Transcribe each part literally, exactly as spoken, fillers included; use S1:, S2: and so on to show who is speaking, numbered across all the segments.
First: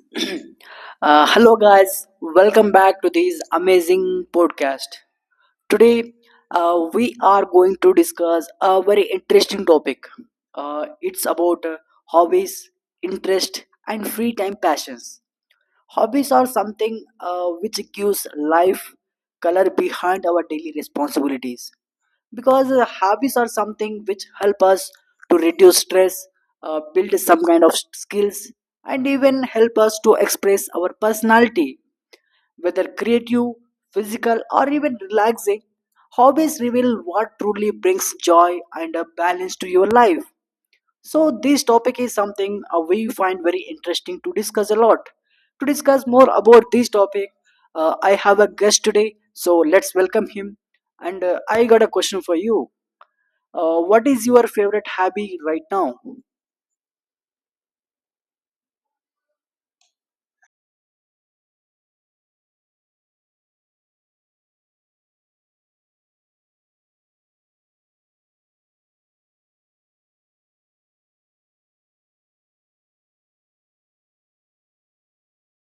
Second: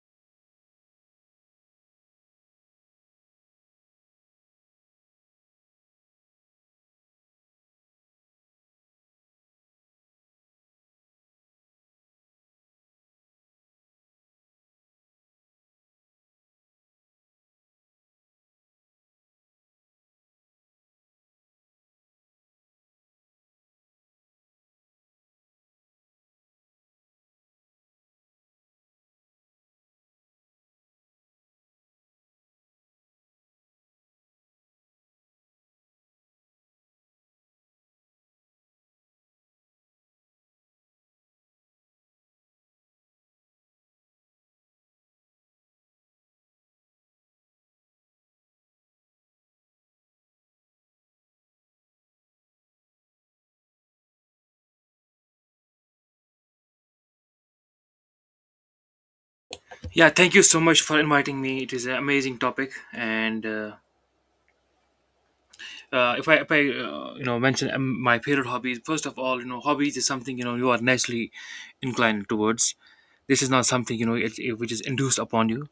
S1: Uh, hello, guys. Welcome back to this amazing podcast. Today, uh, we are going to discuss a very interesting topic. Uh, it's about uh, hobbies, interest, and free time passions. Hobbies are something uh, which gives life color behind our daily responsibilities, because uh, hobbies are something which help us to reduce stress, uh, build some kind of skills, and even help us to express our personality, whether creative, physical, or even relaxing. Hobbies reveal what truly brings joy and a balance to your life. So this topic is something uh, we find very interesting to discuss a lot. To discuss more about this topic, uh, I have a guest today, so let's welcome him. And uh, I got a question for you. Uh, what is your favorite hobby right now?
S2: Yeah, thank you so much for inviting me. It is an amazing topic, and uh, uh, if I, if I uh, you know mention um, my favorite hobbies. First of all, you know, hobbies is something you know you are naturally inclined towards. This is not something you know it, it- which is induced upon you.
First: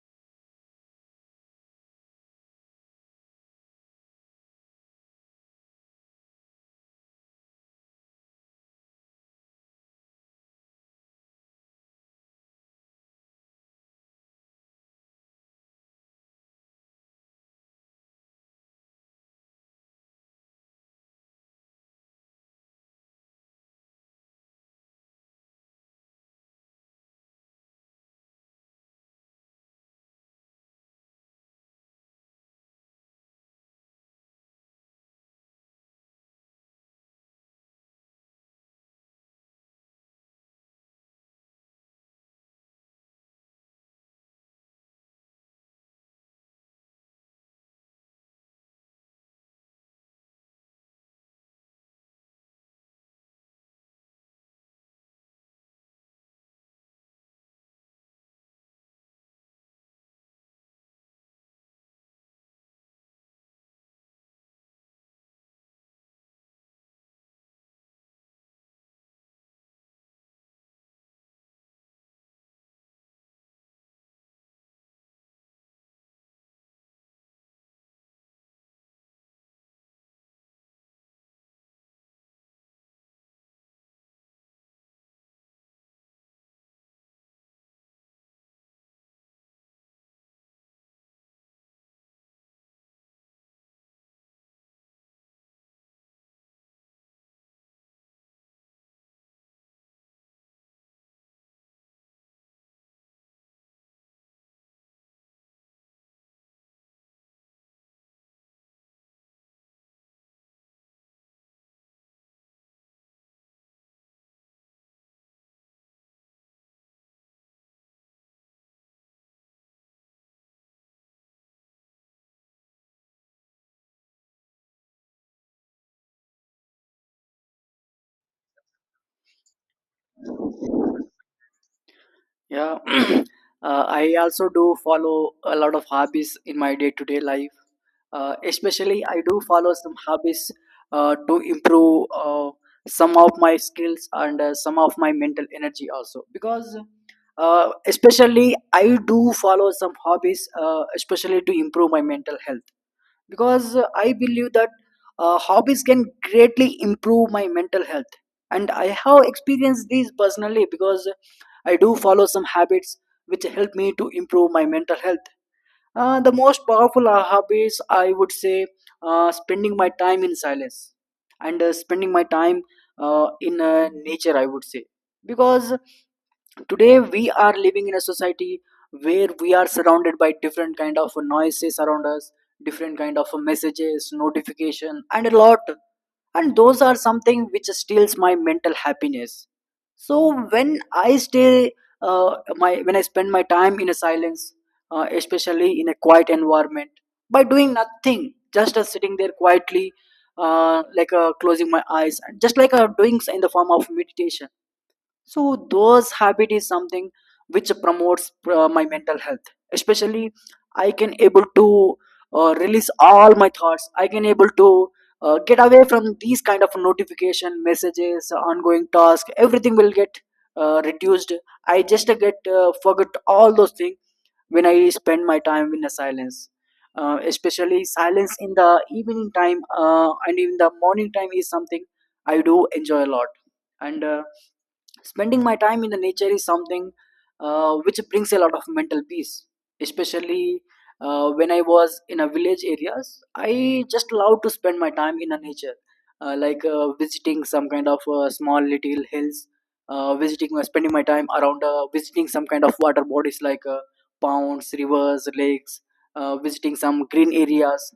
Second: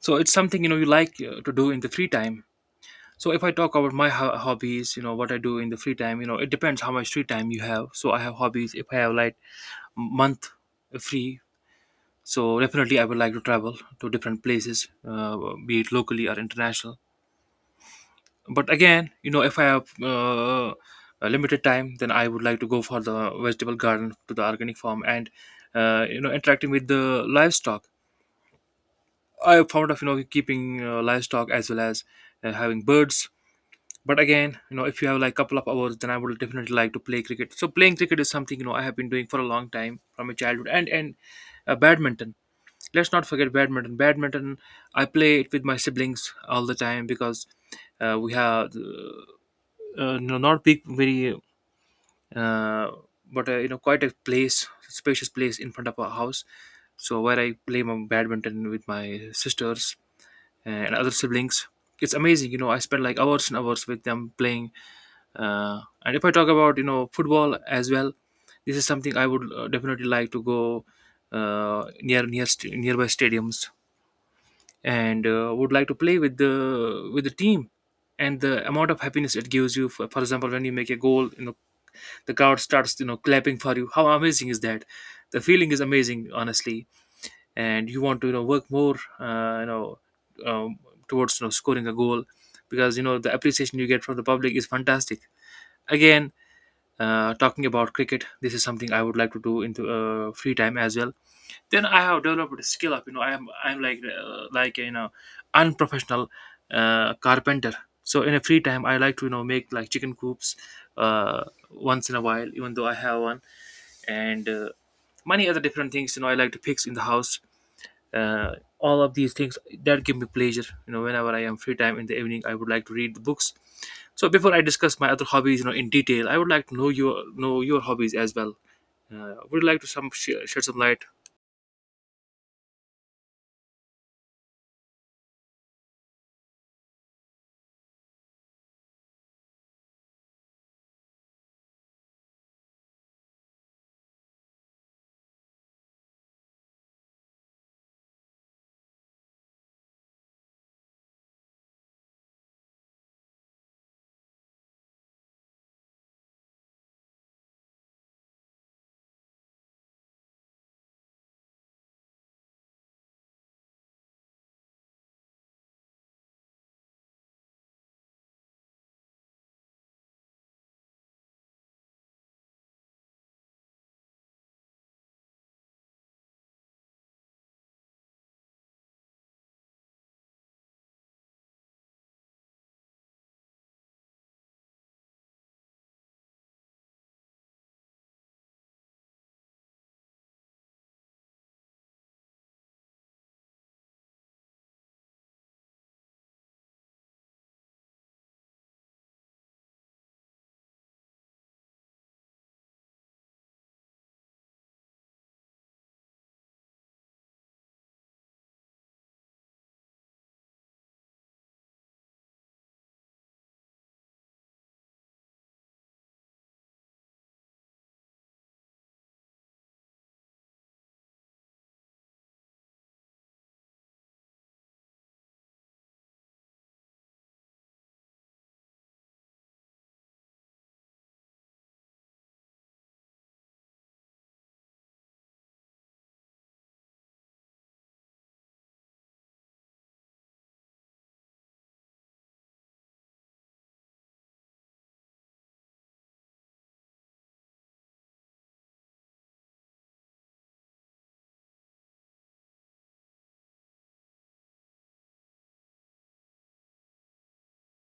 S2: So it's something you know you like uh, to do in the free time. So if I talk about my ho- hobbies, you know what I do in the free time, you know it depends how much free time you have. So I have hobbies. If I have like month free, so definitely I would like to travel to different places, uh, be it locally or international. But again, you know if I have uh, a limited time, then I would like to go for the vegetable garden, to the organic farm, and uh, you know interacting with the livestock. I have found of you know keeping uh, livestock as well as uh, having birds. But again, you know if you have like couple of hours, then I would definitely like to play cricket. So playing cricket is something you know I have been doing for a long time from my childhood. And and uh, badminton. Let's not forget badminton. Badminton, I play it with my siblings all the time because uh, we have uh, uh, you know, not big, very, uh, but uh, you know, quite a place, spacious place in front of our house. So where I play my badminton with my sisters and other siblings. It's amazing, you know. I spend like hours and hours with them playing. Uh, and if I talk about you know football as well, this is something I would uh, definitely like to go uh, near near st- nearby stadiums, and uh, would like to play with the with the team. And the amount of happiness it gives you, for, for example, when you make a goal, you know the crowd starts you know clapping for you. How amazing is that? The feeling is amazing, honestly, and you want to you know work more, uh, you know um, towards you know scoring a goal, because you know the appreciation you get from the public is fantastic. Again, uh, talking about cricket, this is something I would like to do into uh, free time as well. Then I have developed a skill up. you know i'm i'm like uh, like you know unprofessional uh, carpenter. So in a free time, I like to you know make like chicken coops, uh, once in a while, even though I have one. And uh, many other different things you know I like to fix in the house. uh, all of these things that give me pleasure. You know whenever I am free time in the evening, I would like to read the books. So before I discuss my other hobbies, you know in detail, I would like to know your know your hobbies as well. Uh, would you like to some sh- shed some light?
S1: Yeah. uh, I also do follow a lot of hobbies in my day-to-day life. Uh, especially I do follow some hobbies uh, to improve uh, some of my skills and uh, some of my mental energy also, because uh, especially I do follow some hobbies uh, especially to improve my mental health, because uh, I believe that uh, hobbies can greatly improve my mental health. And I have experienced these personally, because I do follow some habits which help me to improve my mental health. Uh, the most powerful uh, hobbies, I would say, uh, spending my time in silence and uh, spending my time uh, in uh, nature, I would say. Because today we are living in a society where we are surrounded by different kind of noises around us, different kind of messages, notification, and a lot, and those are something which steals my mental happiness. So when I stay, uh, my, when I spend my time in a silence, uh, especially in a quiet environment, by doing nothing, just as sitting there quietly, uh, like uh, closing my eyes and just like uh, doing in the form of meditation. So those habit is something which promotes uh, my mental health. Especially I can able to uh, release all my thoughts, I can able to uh, get away from these kind of notification, messages, ongoing task, everything will get uh, reduced. I just uh, get uh, forget all those things when I spend my time in the silence. Uh, especially silence in the evening time uh, and in the morning time is something I do enjoy a lot. And uh, spending my time in the nature is something uh, which brings a lot of mental peace, especially uh, when I was in a village areas. I just love to spend my time in the nature, uh, like uh, visiting some kind of uh, small little hills, uh, visiting, uh, spending my time around, uh, visiting some kind of water bodies like uh, ponds, rivers, lakes, uh, visiting some green areas.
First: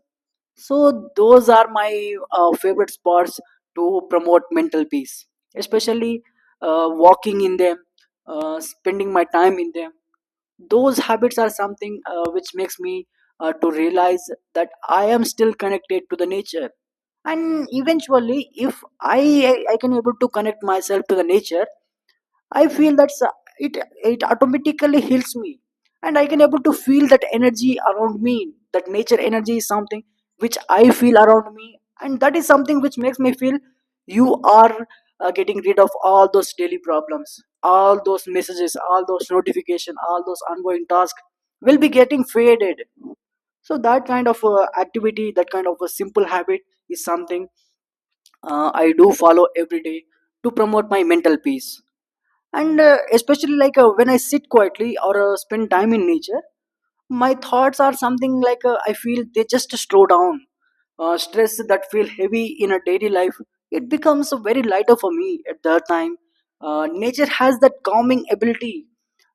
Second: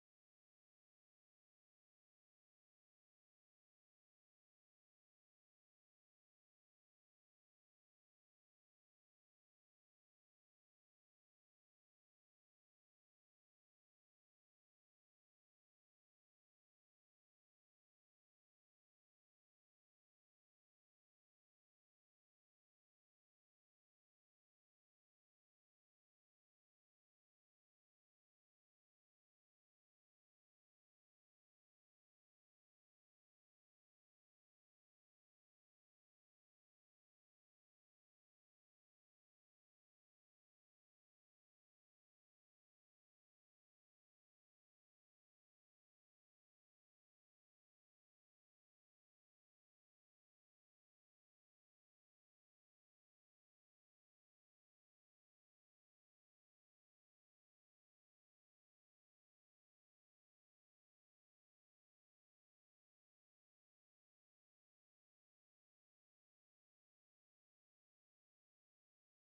S1: So those are my uh, favorite spots to promote mental peace, especially uh, walking in them, uh, spending my time in them. Those habits are something uh, which makes me uh, to realize that I am still connected to the nature. And eventually, if I I can able to connect myself to the nature, I feel that s- it, it automatically heals me, and I can able to feel that energy around me. That nature energy is something which I feel around me, and that is something which makes me feel you are uh, getting rid of all those daily problems, all those messages, all those notification, all those ongoing tasks will be getting faded. So that kind of uh, activity, that kind of a simple habit is something uh, I do follow every day to promote my mental peace. And uh, especially like uh, when I sit quietly or uh, spend time in nature, my thoughts are something like uh, I feel they just slow down. Uh, stress that feel heavy in a daily life, it becomes very lighter for me at that time. Uh, nature has that calming ability.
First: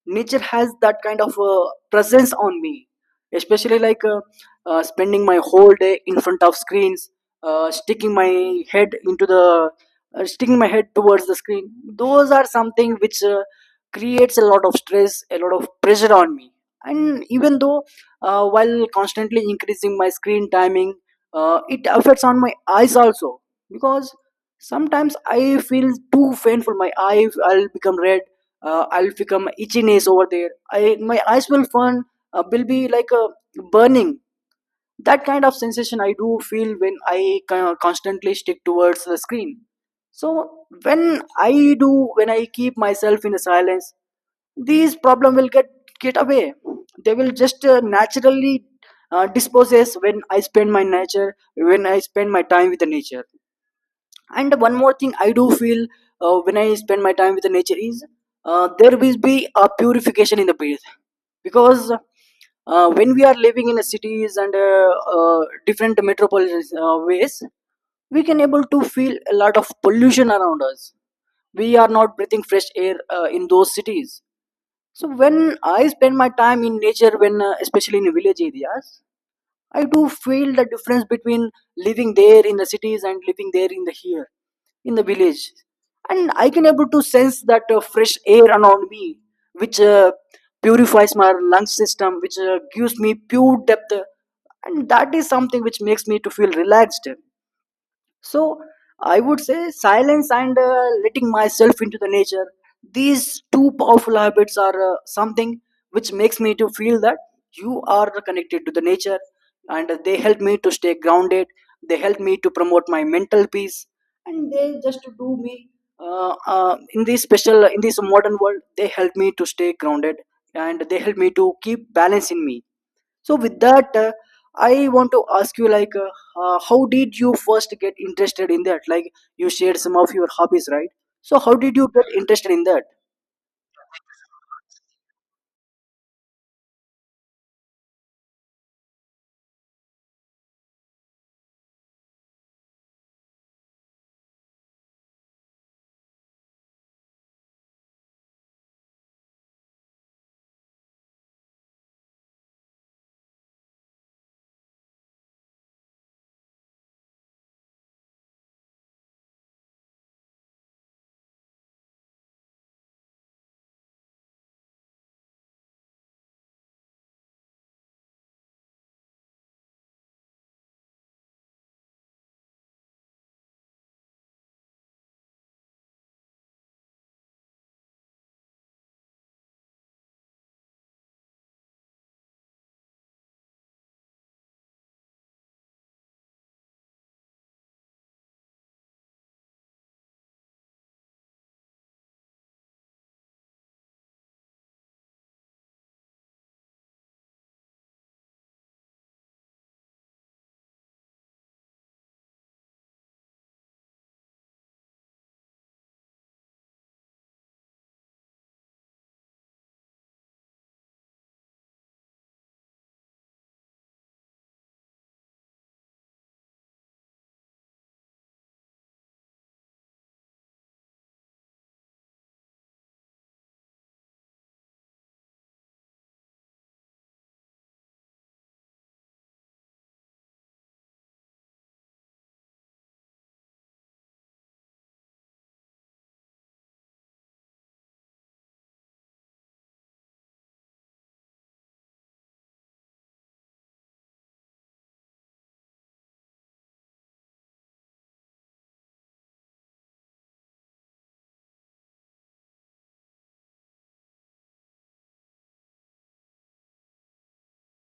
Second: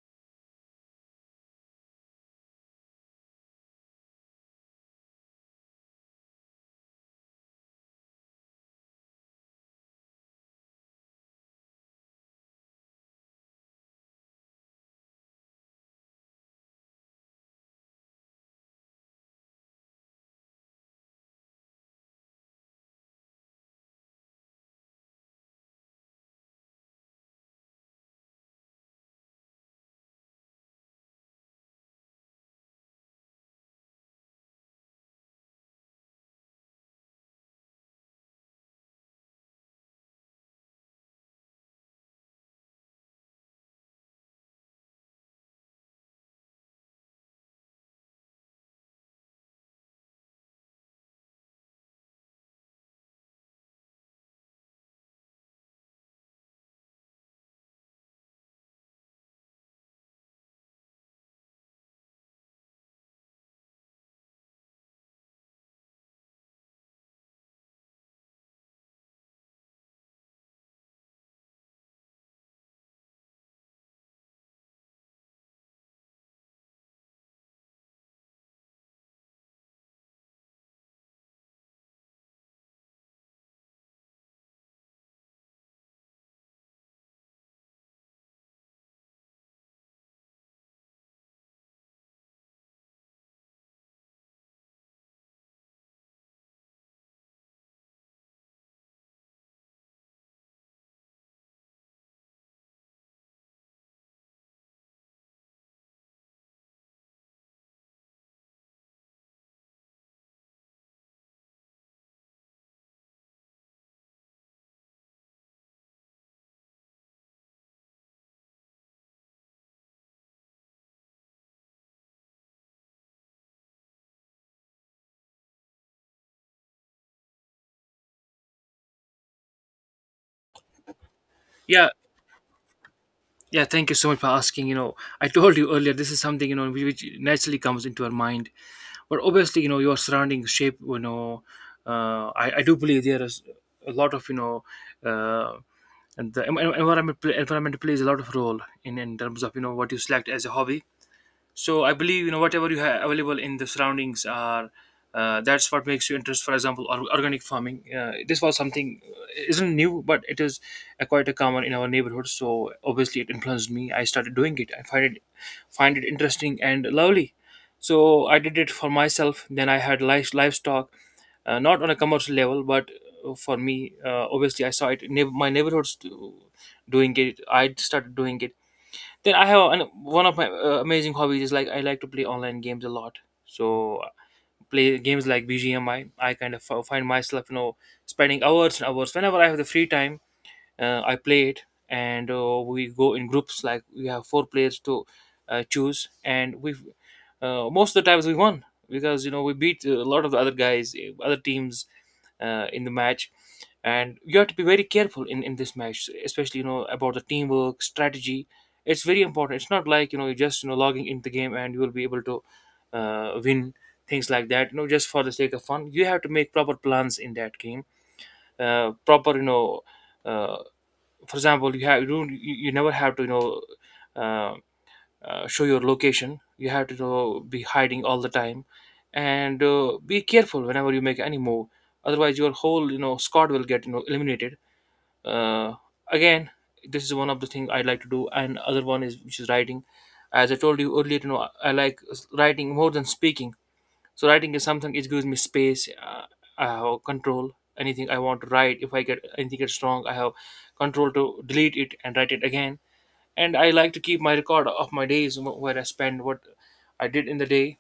S1: Nature has that kind of uh, presence on me, especially like uh, uh, spending my whole day in front of screens, uh, sticking my head into the uh, sticking my head towards the screen. Those are something which uh, creates a lot of stress, a lot of pressure on me. And even though, uh, while constantly increasing my screen timing, uh, it affects on my eyes also, because sometimes I feel too painful, my eye I'll become red, uh, I'll become itchiness over there, I my eyes will fun, uh, will be like a burning, that kind of sensation I do feel when I co- constantly stick towards the screen. So when I do, when I keep myself in a silence, these problem will get get away. They will just uh, naturally uh, disposes when I spend my nature, when I spend my time with the nature. And one more thing I do feel uh, when I spend my time with the nature is uh, there will be a purification in the breath. Because uh, when we are living in the cities and uh, uh, different metropolitan uh, ways, we can able to feel a lot of pollution around us. We are not breathing fresh air uh, in those cities. So when I spend my time in nature, when uh, especially in village areas, I do feel the difference between living there in the cities and living there in the here, in the village, and I can able to sense that uh, fresh air around me, which uh, purifies my lung system, which uh, gives me pure depth, and that is something which makes me to feel relaxed. So I would say silence and uh, letting myself into the nature. These two powerful habits are uh, something which makes me to feel that you are connected to the nature, and they help me to stay grounded. They help me to promote my mental peace, and they just do me uh, uh, in this special, in this modern world. They help me to stay grounded, and they help me to keep balance in me. So with that, uh, I want to ask you like, uh, uh, how did you first get interested in that? Like, you shared some of your hobbies, right? So how did you
S2: Yeah,
S1: get interested in that?
S2: yeah, thank you so much for asking. you know I told you earlier, this is something you know which which naturally comes into our mind. But obviously, you know your surroundings shape you know uh, I, I do believe there is a lot of you know uh, and the en- en- environment pl- environment plays a lot of role in in terms of you know what you select as a hobby. So I believe, you know whatever you have available in the surroundings are uh, that's what makes you interest. For example, or- organic farming, uh, this was something uh, isn't new, but it is a quite a common in our neighborhood. So obviously it influenced me. I started doing it. I find it, find it interesting and lovely. So I did it for myself. Then I had live, livestock, uh, not on a commercial level, but uh, for me. Uh, obviously, I saw it in neigh- my neighborhoods do- doing it. I started doing it. Then I have an, one of my uh, amazing hobbies is like I like to play online games a lot. So play games like B G M I. I I kind of f- find myself, you know, spending hours and hours whenever I have the free time. uh, I play it, and uh, we go in groups. Like we have four players to uh, choose, and we, uh, most of the times we won because you know we beat a lot of the other guys, uh, other teams, uh, in the match. And you have to be very careful in in this match, especially you know about the teamwork, strategy. It's very important. It's not like you know you are just you know logging into the game and you will be able to uh, win things like that. You know, just for the sake of fun, you have to make proper plans in that game. Uh, proper, you know, uh, for example, you have you don't, you you never have to you know uh, uh, show your location. You have to, you know, be hiding all the time and uh, be careful whenever you make any move. Otherwise your whole, you know squad will get, you know eliminated. uh, Again, this is one of the things I like to do, and other one is, which is writing. As I told you earlier, you know I like writing more than speaking. So writing is something it gives me space. Uh, I have control. Anything I want to write, if I get anything gets wrong, I have control to delete it and write it again. And I like to keep my record of my days wh- where I spend what I did in the day.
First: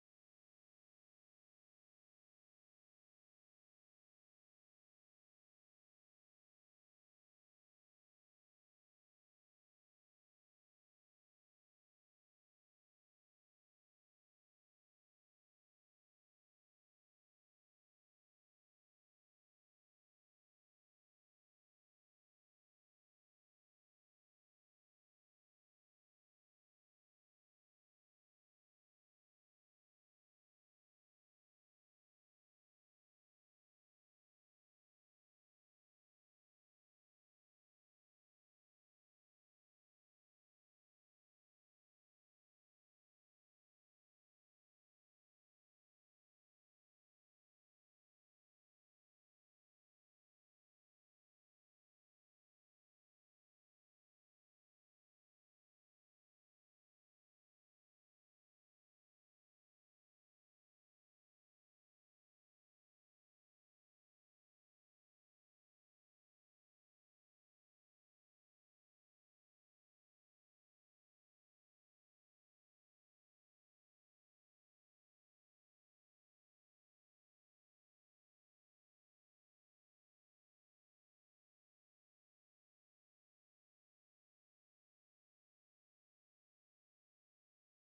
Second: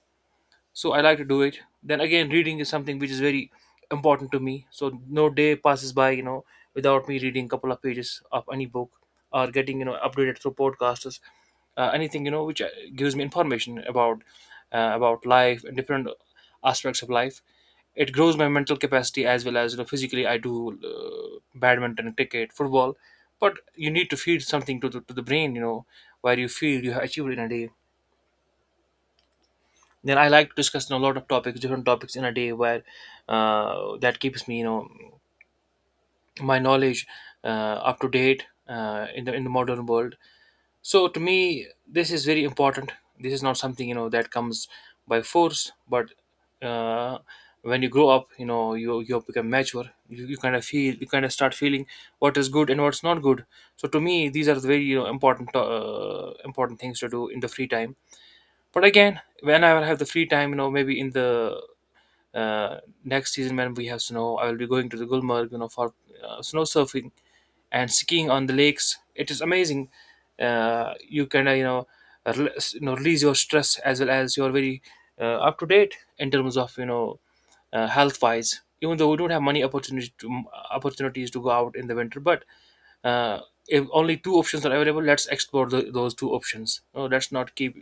S2: So I like to do it. Then again, reading is something which is very important to me. So no day passes by, you know without me reading a couple of pages of any book or getting, you know updated through podcasters. Uh, anything, you know which uh, gives me information about uh, about life and different aspects of life. It grows my mental capacity as well as, you know physically I do uh, badminton, cricket, football. But you need to feed something to the, to the brain, you know where you feel you have achieved in a day. Then I like to discuss, you know, a lot of topics, different topics in a day, where uh, that keeps me, you know, my knowledge uh, up to date uh, in the in the modern world. So to me, this is very important. This is not something you know that comes by force, but uh, when you grow up, you know, you you become mature. You, you kind of feel, you kind of start feeling what is good and what's not good. So to me, these are the very you know, important uh, important things to do in the free time. But again, whenever I have the free time, you know, maybe in the uh, next season when we have snow, I will be going to the Gulmarg, you know for uh, snow surfing and skiing on the lakes. It is amazing. Uh, you can uh, you know rel- you know release your stress, as well as you're very uh, up to date in terms of, you know uh, health wise. Even though we don't have many opportunities to, opportunities to go out in the winter, but uh, if only two options are available, let's explore tho- those two options. No, let's not keep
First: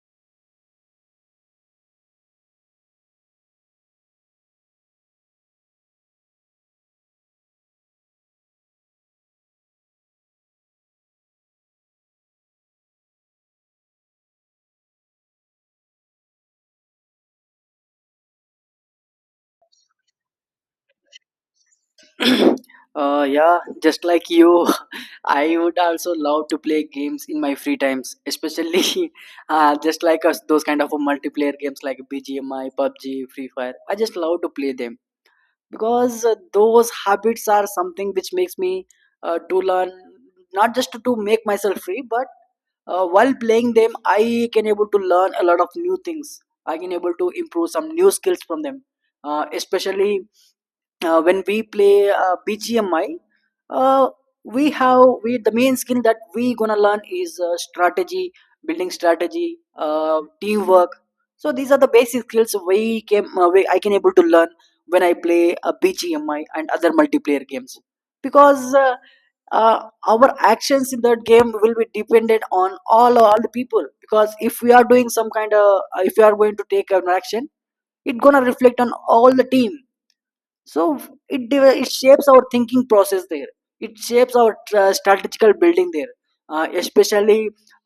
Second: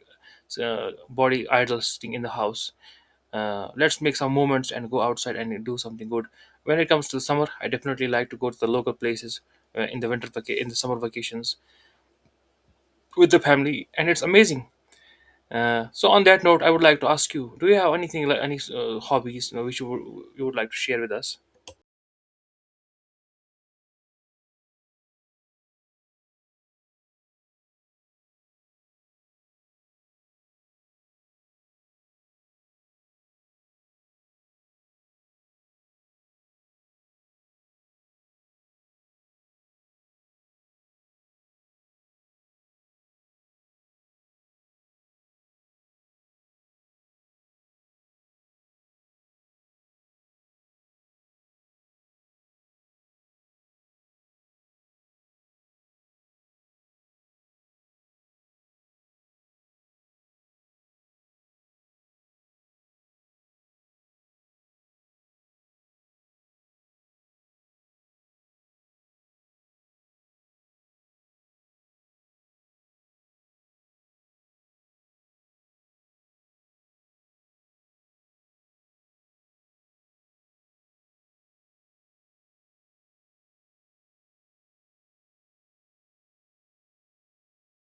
S2: uh, body idle sitting in the house. Uh, let's make some moments and go outside and do something good. When it comes to summer, I definitely like to go to the local places, uh, in the winter vaca- in the summer vacations with the family. And it's amazing. Uh, so on that note, I would like to ask you, do you have anything, like any uh, hobbies, you know, which you would, you would like to share with us?
S1: uh, Yeah, just like you, I would also love to play games in my free times, especially uh, just like us, those kind of multiplayer games like B G M I, PUBG, Free Fire. I just love to play them because uh, those habits are something which makes me uh, to learn, not just to, to make myself free, but uh, while playing them I can able to learn a lot of new things. I can able to improve some new skills from them. Uh, especially uh, when we play uh, B G M I, uh, we have we the main skill that we gonna learn is uh, strategy, building strategy, uh, teamwork. So these are the basic skills we came uh, we, I can able to learn when I play uh, B G M I and other multiplayer games, because. Uh, uh, our actions in that game will be dependent on all all the people, because if we are doing some kind of, if we are going to take an action, it gonna reflect on all the team. So it deve- it shapes our thinking process there, it shapes our uh, strategical building there. Uh, especially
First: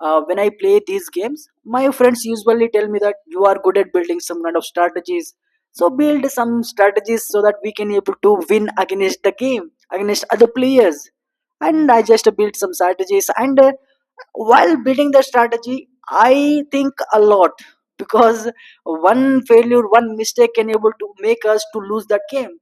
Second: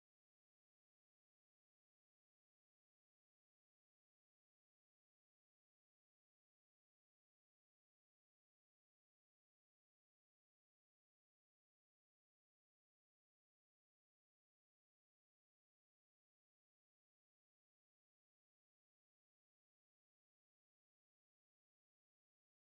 S1: uh, when I play these games, my friends usually tell me that you are good at building some kind of strategies, so build some strategies so that we can able to win against the game, against other players. And I just built some strategies, and uh, while building the strategy I think a lot, because one failure, one mistake can able to make us to lose that game.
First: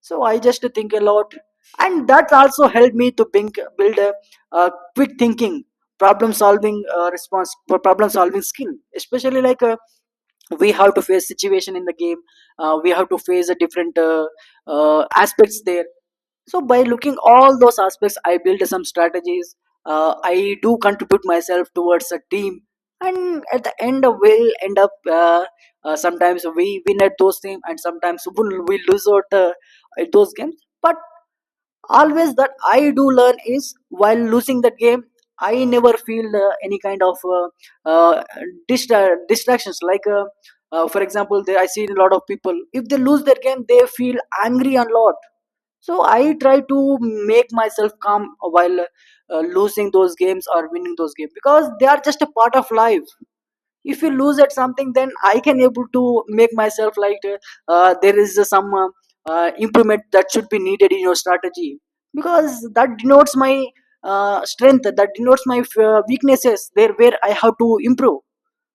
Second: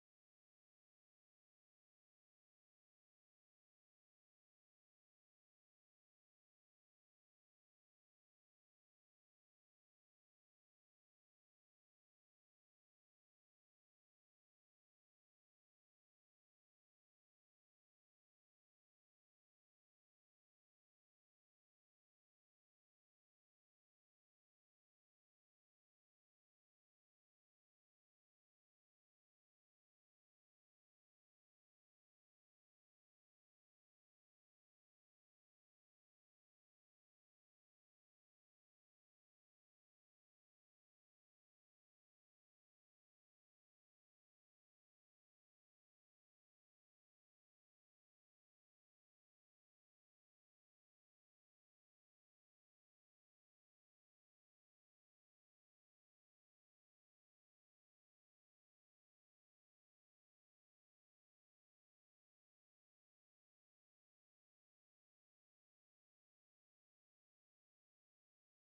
S1: So I just think a lot, and that also helped me to think, build a, a quick thinking, problem solving uh, response, problem solving skill. Especially like uh, we have to face situation in the game, uh, we have to face a different uh, uh, aspects there. So by looking all those aspects, I build some strategies, uh, I do contribute myself towards a team, and at the end uh, we'll end up, uh, uh, sometimes we win at those teams, and sometimes we'll, we lose out uh, at those games. But always that I do learn is while losing that game, I never feel uh, any kind of uh, uh, distra- distractions. Like uh, uh, for example, they, I see a lot of people, if they lose their game they feel angry a lot. So I try to make myself calm while uh, losing those games or winning those games, because they are just a part of life. If you lose at something, then I can able to make myself like uh, there is some uh, uh, improvement that should be needed In your strategy, because that denotes my uh, strength, that denotes my uh, weaknesses there where I have to improve.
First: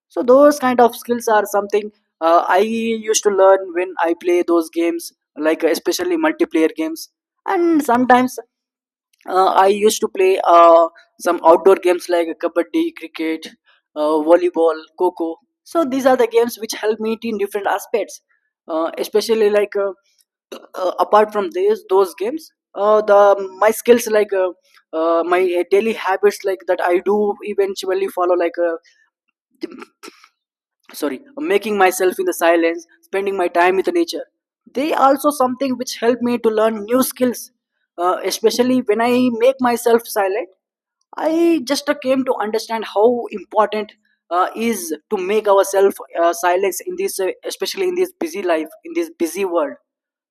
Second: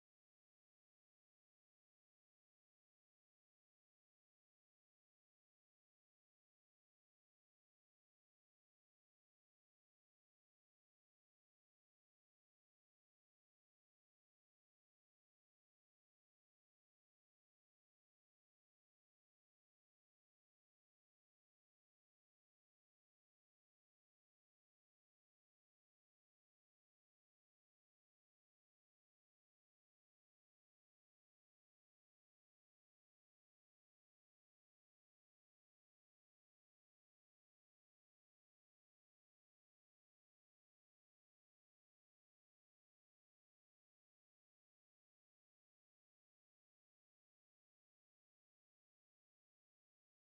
S1: So those kind of skills are something uh, I used to learn when I play those games, like uh, especially multiplayer games. And sometimes uh, I used to play uh, some outdoor games like kabaddi, cricket, uh, volleyball, coco. So these are the games which help me in different aspects. Uh, especially like uh, uh, Apart from these those games, uh, the my skills like uh, uh, my daily habits like that I do eventually follow, like uh, sorry, making myself in the silence, spending my time with nature. They also something which help me to learn new skills. Uh, especially when I make myself silent, I just uh, came to understand how important uh, is to make ourselves uh, silence in this, uh, especially in this busy life, in this busy world.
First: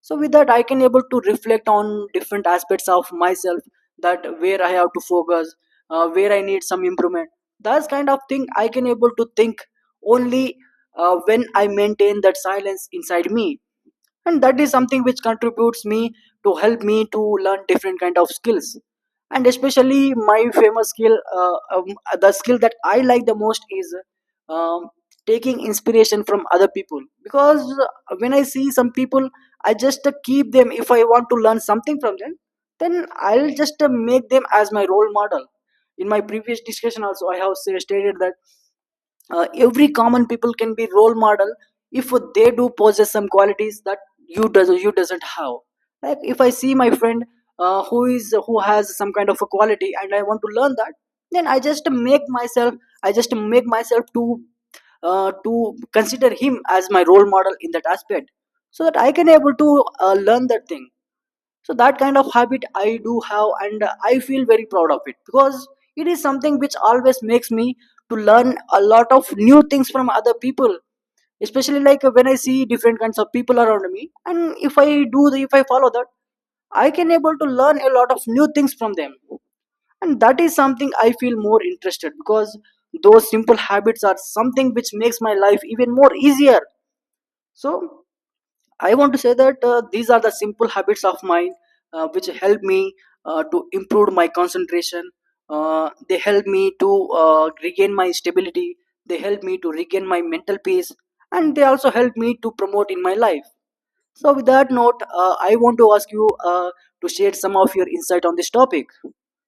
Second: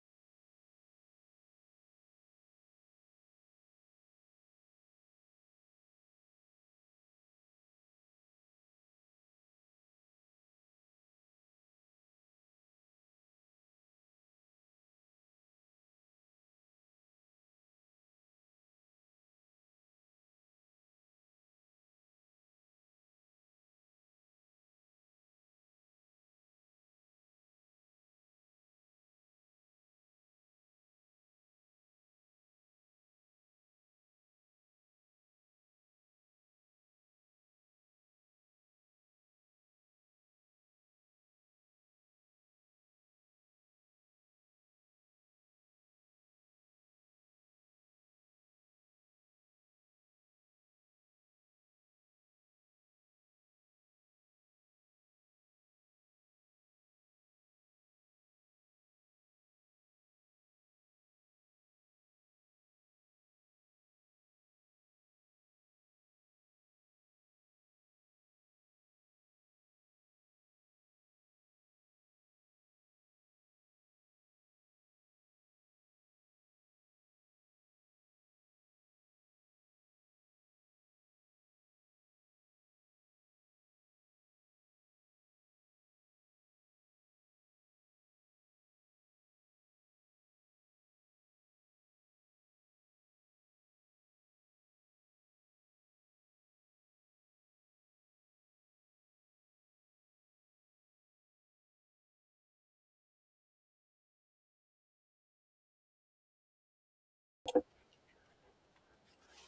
S1: So with that, I can able to reflect on different aspects of myself, that where I have to focus, uh, where I need some improvement. That's kind of thing I can able to think only uh, when I maintain that silence inside me, and that is something which contributes me to help me to learn different kind of skills. And especially my famous skill, uh, um, the skill that I like the most is um, taking inspiration from other people. Because uh, when I see some people, I just uh, keep them, if I want to learn something from them, then I'll just uh, make them as my role model. In my previous discussion also, I have say, stated that uh, every common people can be role model if they do possess some qualities that you does you doesn't have. Like if I see my friend uh, who is who has some kind of a quality and I want to learn that, then i just make myself I just make myself to uh, to consider him as my role model in that aspect, so that I can able to uh, learn that thing. So that kind of habit I do have, and I feel very proud of it, because it is something which always makes me to learn a lot of new things from other people. Especially like when I see different kinds of people around me, and if I do the, if I follow that, I can able to learn a lot of new things from them. And that is something I feel more interested, because those simple habits are something which makes my life even more easier. So I want to say that uh, these are the simple habits of mine, uh, which help me uh, to improve my concentration. Uh, they help me to uh, regain my stability. They help me to regain my mental peace. And they also help me to promote in my life. So, with that note, uh, I want to ask you uh, to share some of your insight on this topic.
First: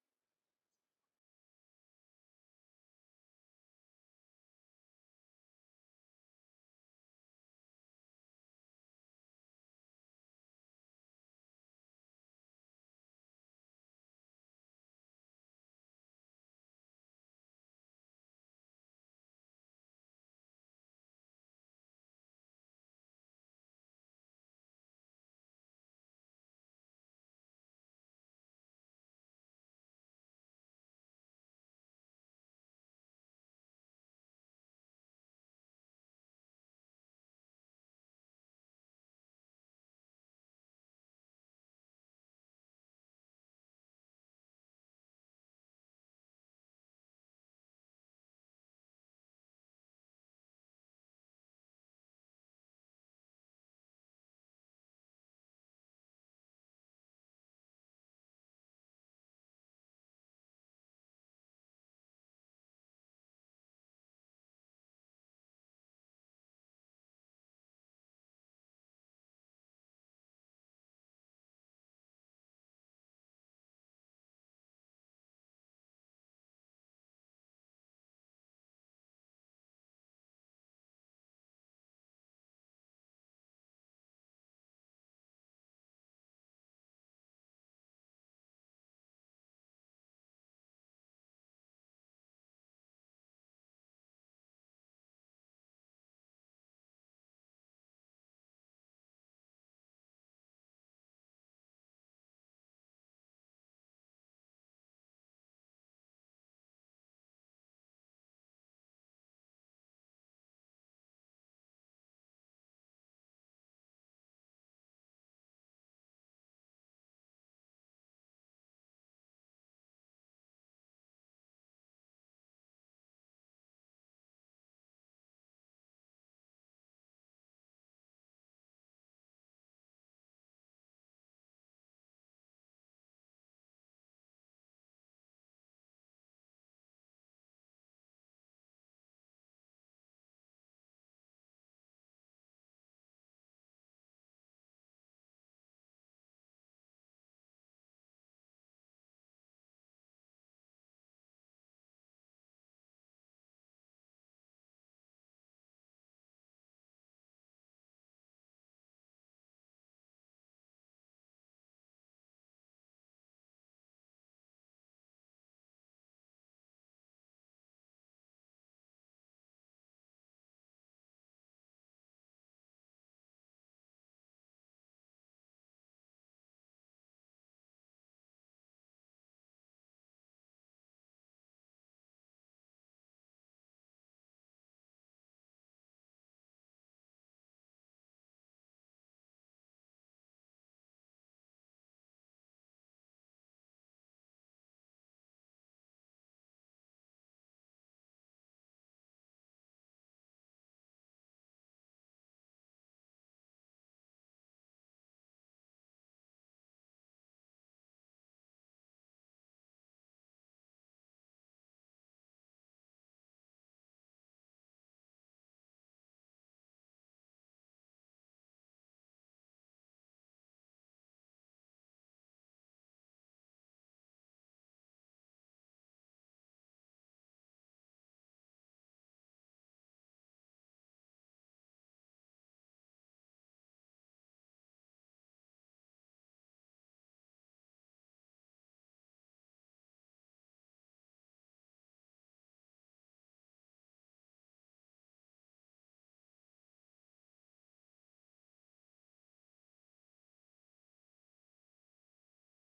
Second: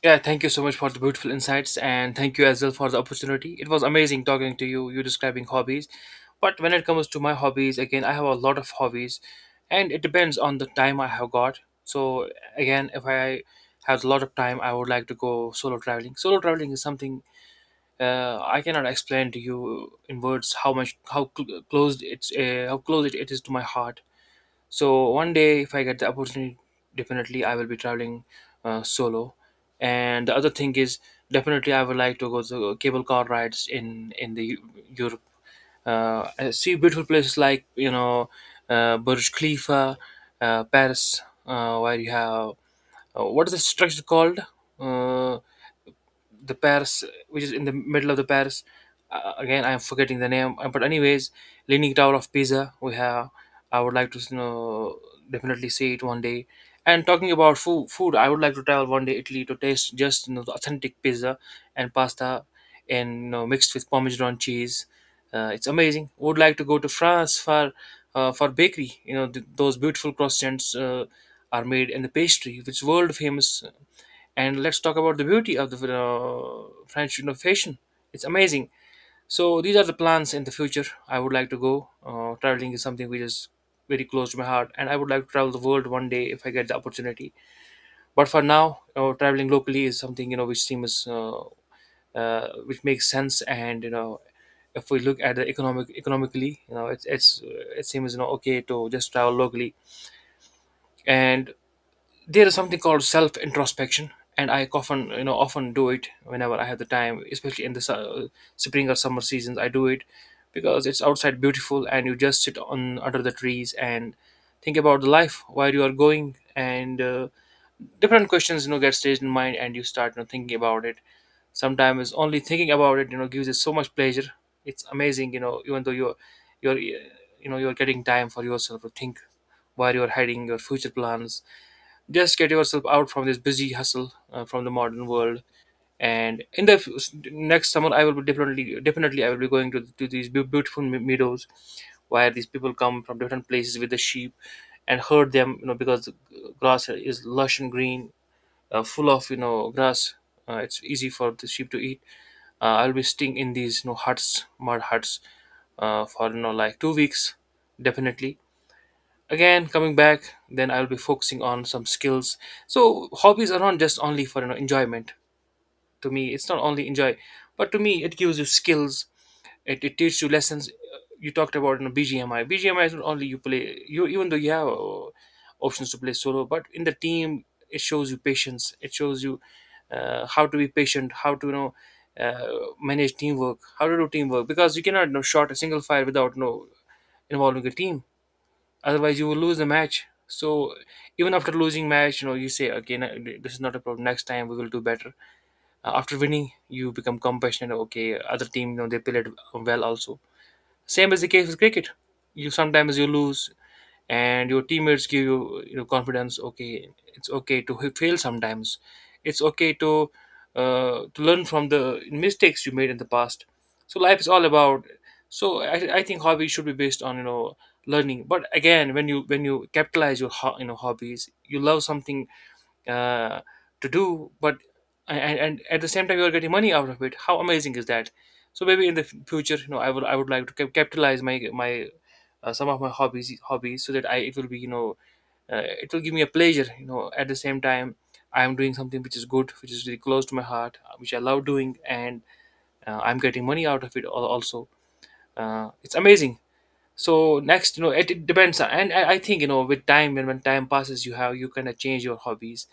S2: Yeah, thank you so much for the beautiful insights, and thank you as well for the opportunity. It was amazing talking to you, you describing hobbies. But when it comes to my hobbies, again, I have a lot of hobbies, and it depends on the time I have got. So, again, if I have a lot of time, I would like to go solo traveling. Solo traveling is something uh, I cannot explain to you in words how much, how cl- close it's, uh, how close it, it is to my heart. So one day, if I get the opportunity, definitely I will be traveling uh, solo. And the other thing is, definitely I would like to go to cable car rides in in the Eu- Europe. Uh, I see beautiful places like you know uh, Burj Khalifa, uh, Paris, uh, where you have uh, what is the structure called? Uh, the Paris, which is in the middle of the Paris. Uh, again, I am forgetting the name. Uh, but anyways, Leaning Tower of Pisa, we have. I would like to you know definitely see it one day. And talking about food, food, I would like to travel one day Italy to taste just you know the authentic pizza and pasta, and you know, mixed with Parmesan cheese. Uh, it's amazing. Would like to go to France for uh, for bakery. You know th- those beautiful croissants uh, are made in the pastry, which is world famous. And let's talk about the beauty of the uh, French, you know, fashion. It's amazing. So these are the plans in the future I would like to go. Uh, traveling is something which is very close to my heart, and I would like to travel the world one day if I get the opportunity. But for now, uh, traveling locally is something you know which seems uh, uh, which makes sense. And you know if we look at the economic economically, you know it's it's uh, it seems you know okay to just travel locally. And there is something called self introspection, and I often, you know often, do it whenever I have the time, especially in the su- spring or summer seasons. I do it because it's outside beautiful, and you just sit on under the trees and think about the life, where you are going, and uh, different questions you know get staged in mind, and you start, you know, thinking about it. Sometimes only thinking about it you know gives us so much pleasure. It's amazing. You know, even though you're you're uh, you know you're getting time for yourself to think where you're heading, your future plans, just get yourself out from this busy hustle, uh, from the modern world. And in the f- next summer, I will be definitely, definitely, I will be going to, to these beau- beautiful me- meadows where these people come from different places with the sheep and herd them. You know, because the grass is lush and green, uh, full of you know grass. Uh, it's easy for the sheep to eat. Uh, I'll be staying in these you know huts, mud huts, uh, for you know like two weeks, definitely. Again coming back, then I'll be focusing on some skills. So hobbies are not just only for you know enjoyment. To me, it's not only enjoy, but to me it gives you skills. It, it teaches you lessons. Uh, you talked about, you know, bgmi bgmi is not only you play. You even though you have uh, options to play solo, but in the team it shows you patience, it shows you uh, how to be patient, how to you know uh, manage teamwork, how to do teamwork, because you cannot, you know, shot a single fire without, you know, involving a team. Otherwise you will lose the match. So even after losing match, you know you say, okay, no, this is not a problem, next time we will do better. Uh, after winning you become compassionate. Okay, other team, you know they played well also. Same as the case with cricket. You sometimes you lose, and your teammates give you, you know confidence. Okay, it's okay to h- fail sometimes. It's okay to uh, to learn from the mistakes you made in the past. So life is all about, so I, I think hobbies should be based on you know learning. But again, when you when you capitalize your ho- you know hobbies, you love something uh, to do, but and, and at the same time you are getting money out of it, how amazing is that. So maybe in the f- future, you know i would i would like to cap- capitalize my my uh, some of my hobbies hobbies, so that I, it will be, you know uh, it will give me a pleasure. You know, at the same time I am doing something which is good, which is really close to my heart, uh, which I love doing, and uh, I'm getting money out of it al- also. Uh, it's amazing. So next, you know it, it depends. And I, I think, you know with time, when when time passes, you have, you kind of change your hobbies,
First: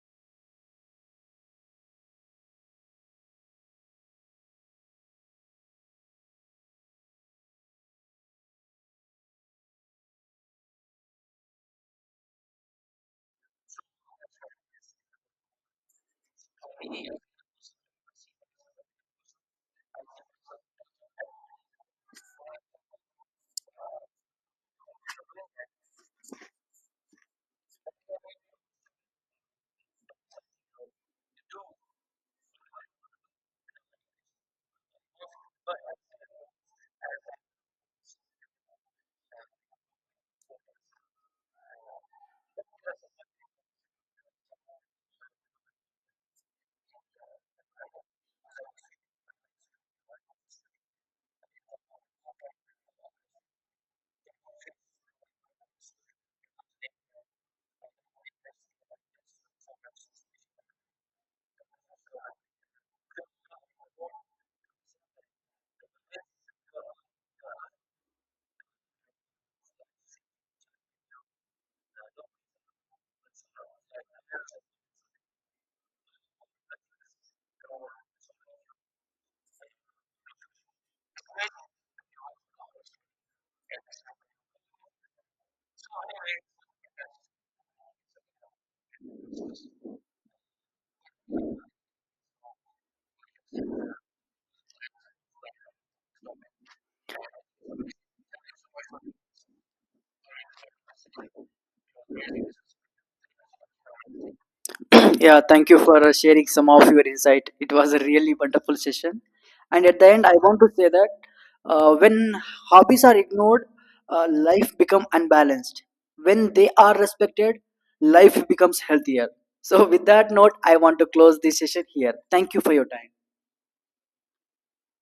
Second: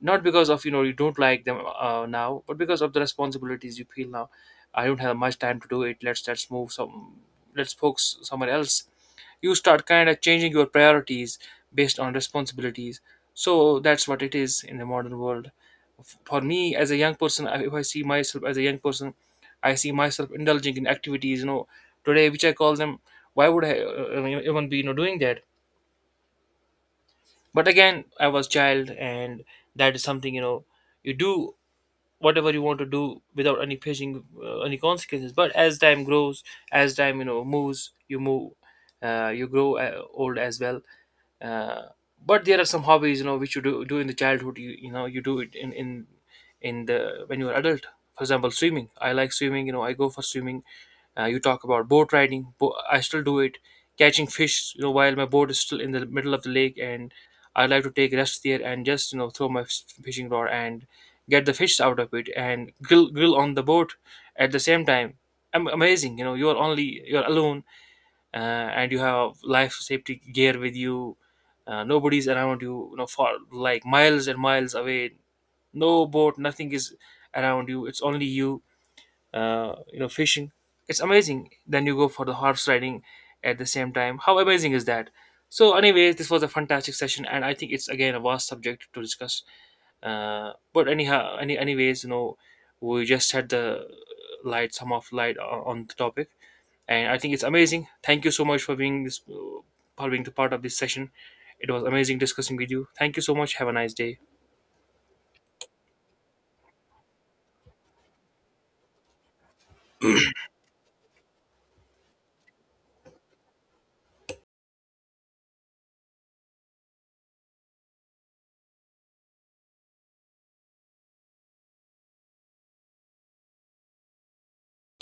S2: not because of, you know you don't like them uh, now, but because of the responsibilities you feel now. I don't have much time to do it. Let's let's move some, let's focus somewhere else. You start kind of changing your priorities based on responsibilities. So that's what it is in the modern world. F- for me as a young person, I- if I see myself as a young person, I see myself indulging in activities, you know today, which I call them, why would I uh, uh, even be, you know doing that. But again, I was child, and that is something, you know you do whatever you want to do without any facing uh, any consequences. But as time grows, as time, you know moves, you move, uh, you grow uh, old as well. uh, but there are some hobbies, you know which you do, do in the childhood, you you know you do it in in in the when you are adult. For example, swimming. I like swimming, you know I go for swimming. Uh, you talk about boat riding. Bo- I still do it. Catching fish, you know, while my boat is still in the middle of the lake, and I like to take rest there and just, you know throw my f- fishing rod and get the fish out of it and grill grill on the boat at the same time. Am- amazing, you know. You are only, you are alone, uh, and you have life safety gear with you. Uh, nobody's around you, you know, for like miles and miles away. No boat, nothing is around you. It's only you uh, you know fishing. It's amazing. Then you go for the horse riding at the same time, how amazing is that. So anyways, this was a fantastic session, and I think it's again a vast subject to discuss. Uh, but anyhow, any anyways, you know we just had the light, some of light o- on the topic, and I think it's amazing. Thank you so much for being this, for being the part of this session. It was amazing discussing with you. Thank you so much, have a nice day.
S1: Yeah, thank you for uh, sharing some of your insight. It was a really wonderful session. And at the end, I want to say that uh, when hobbies are ignored, uh, life become unbalanced. When they are respected, life becomes healthier. So, with that note, I want to close this session here. Thank you for your time.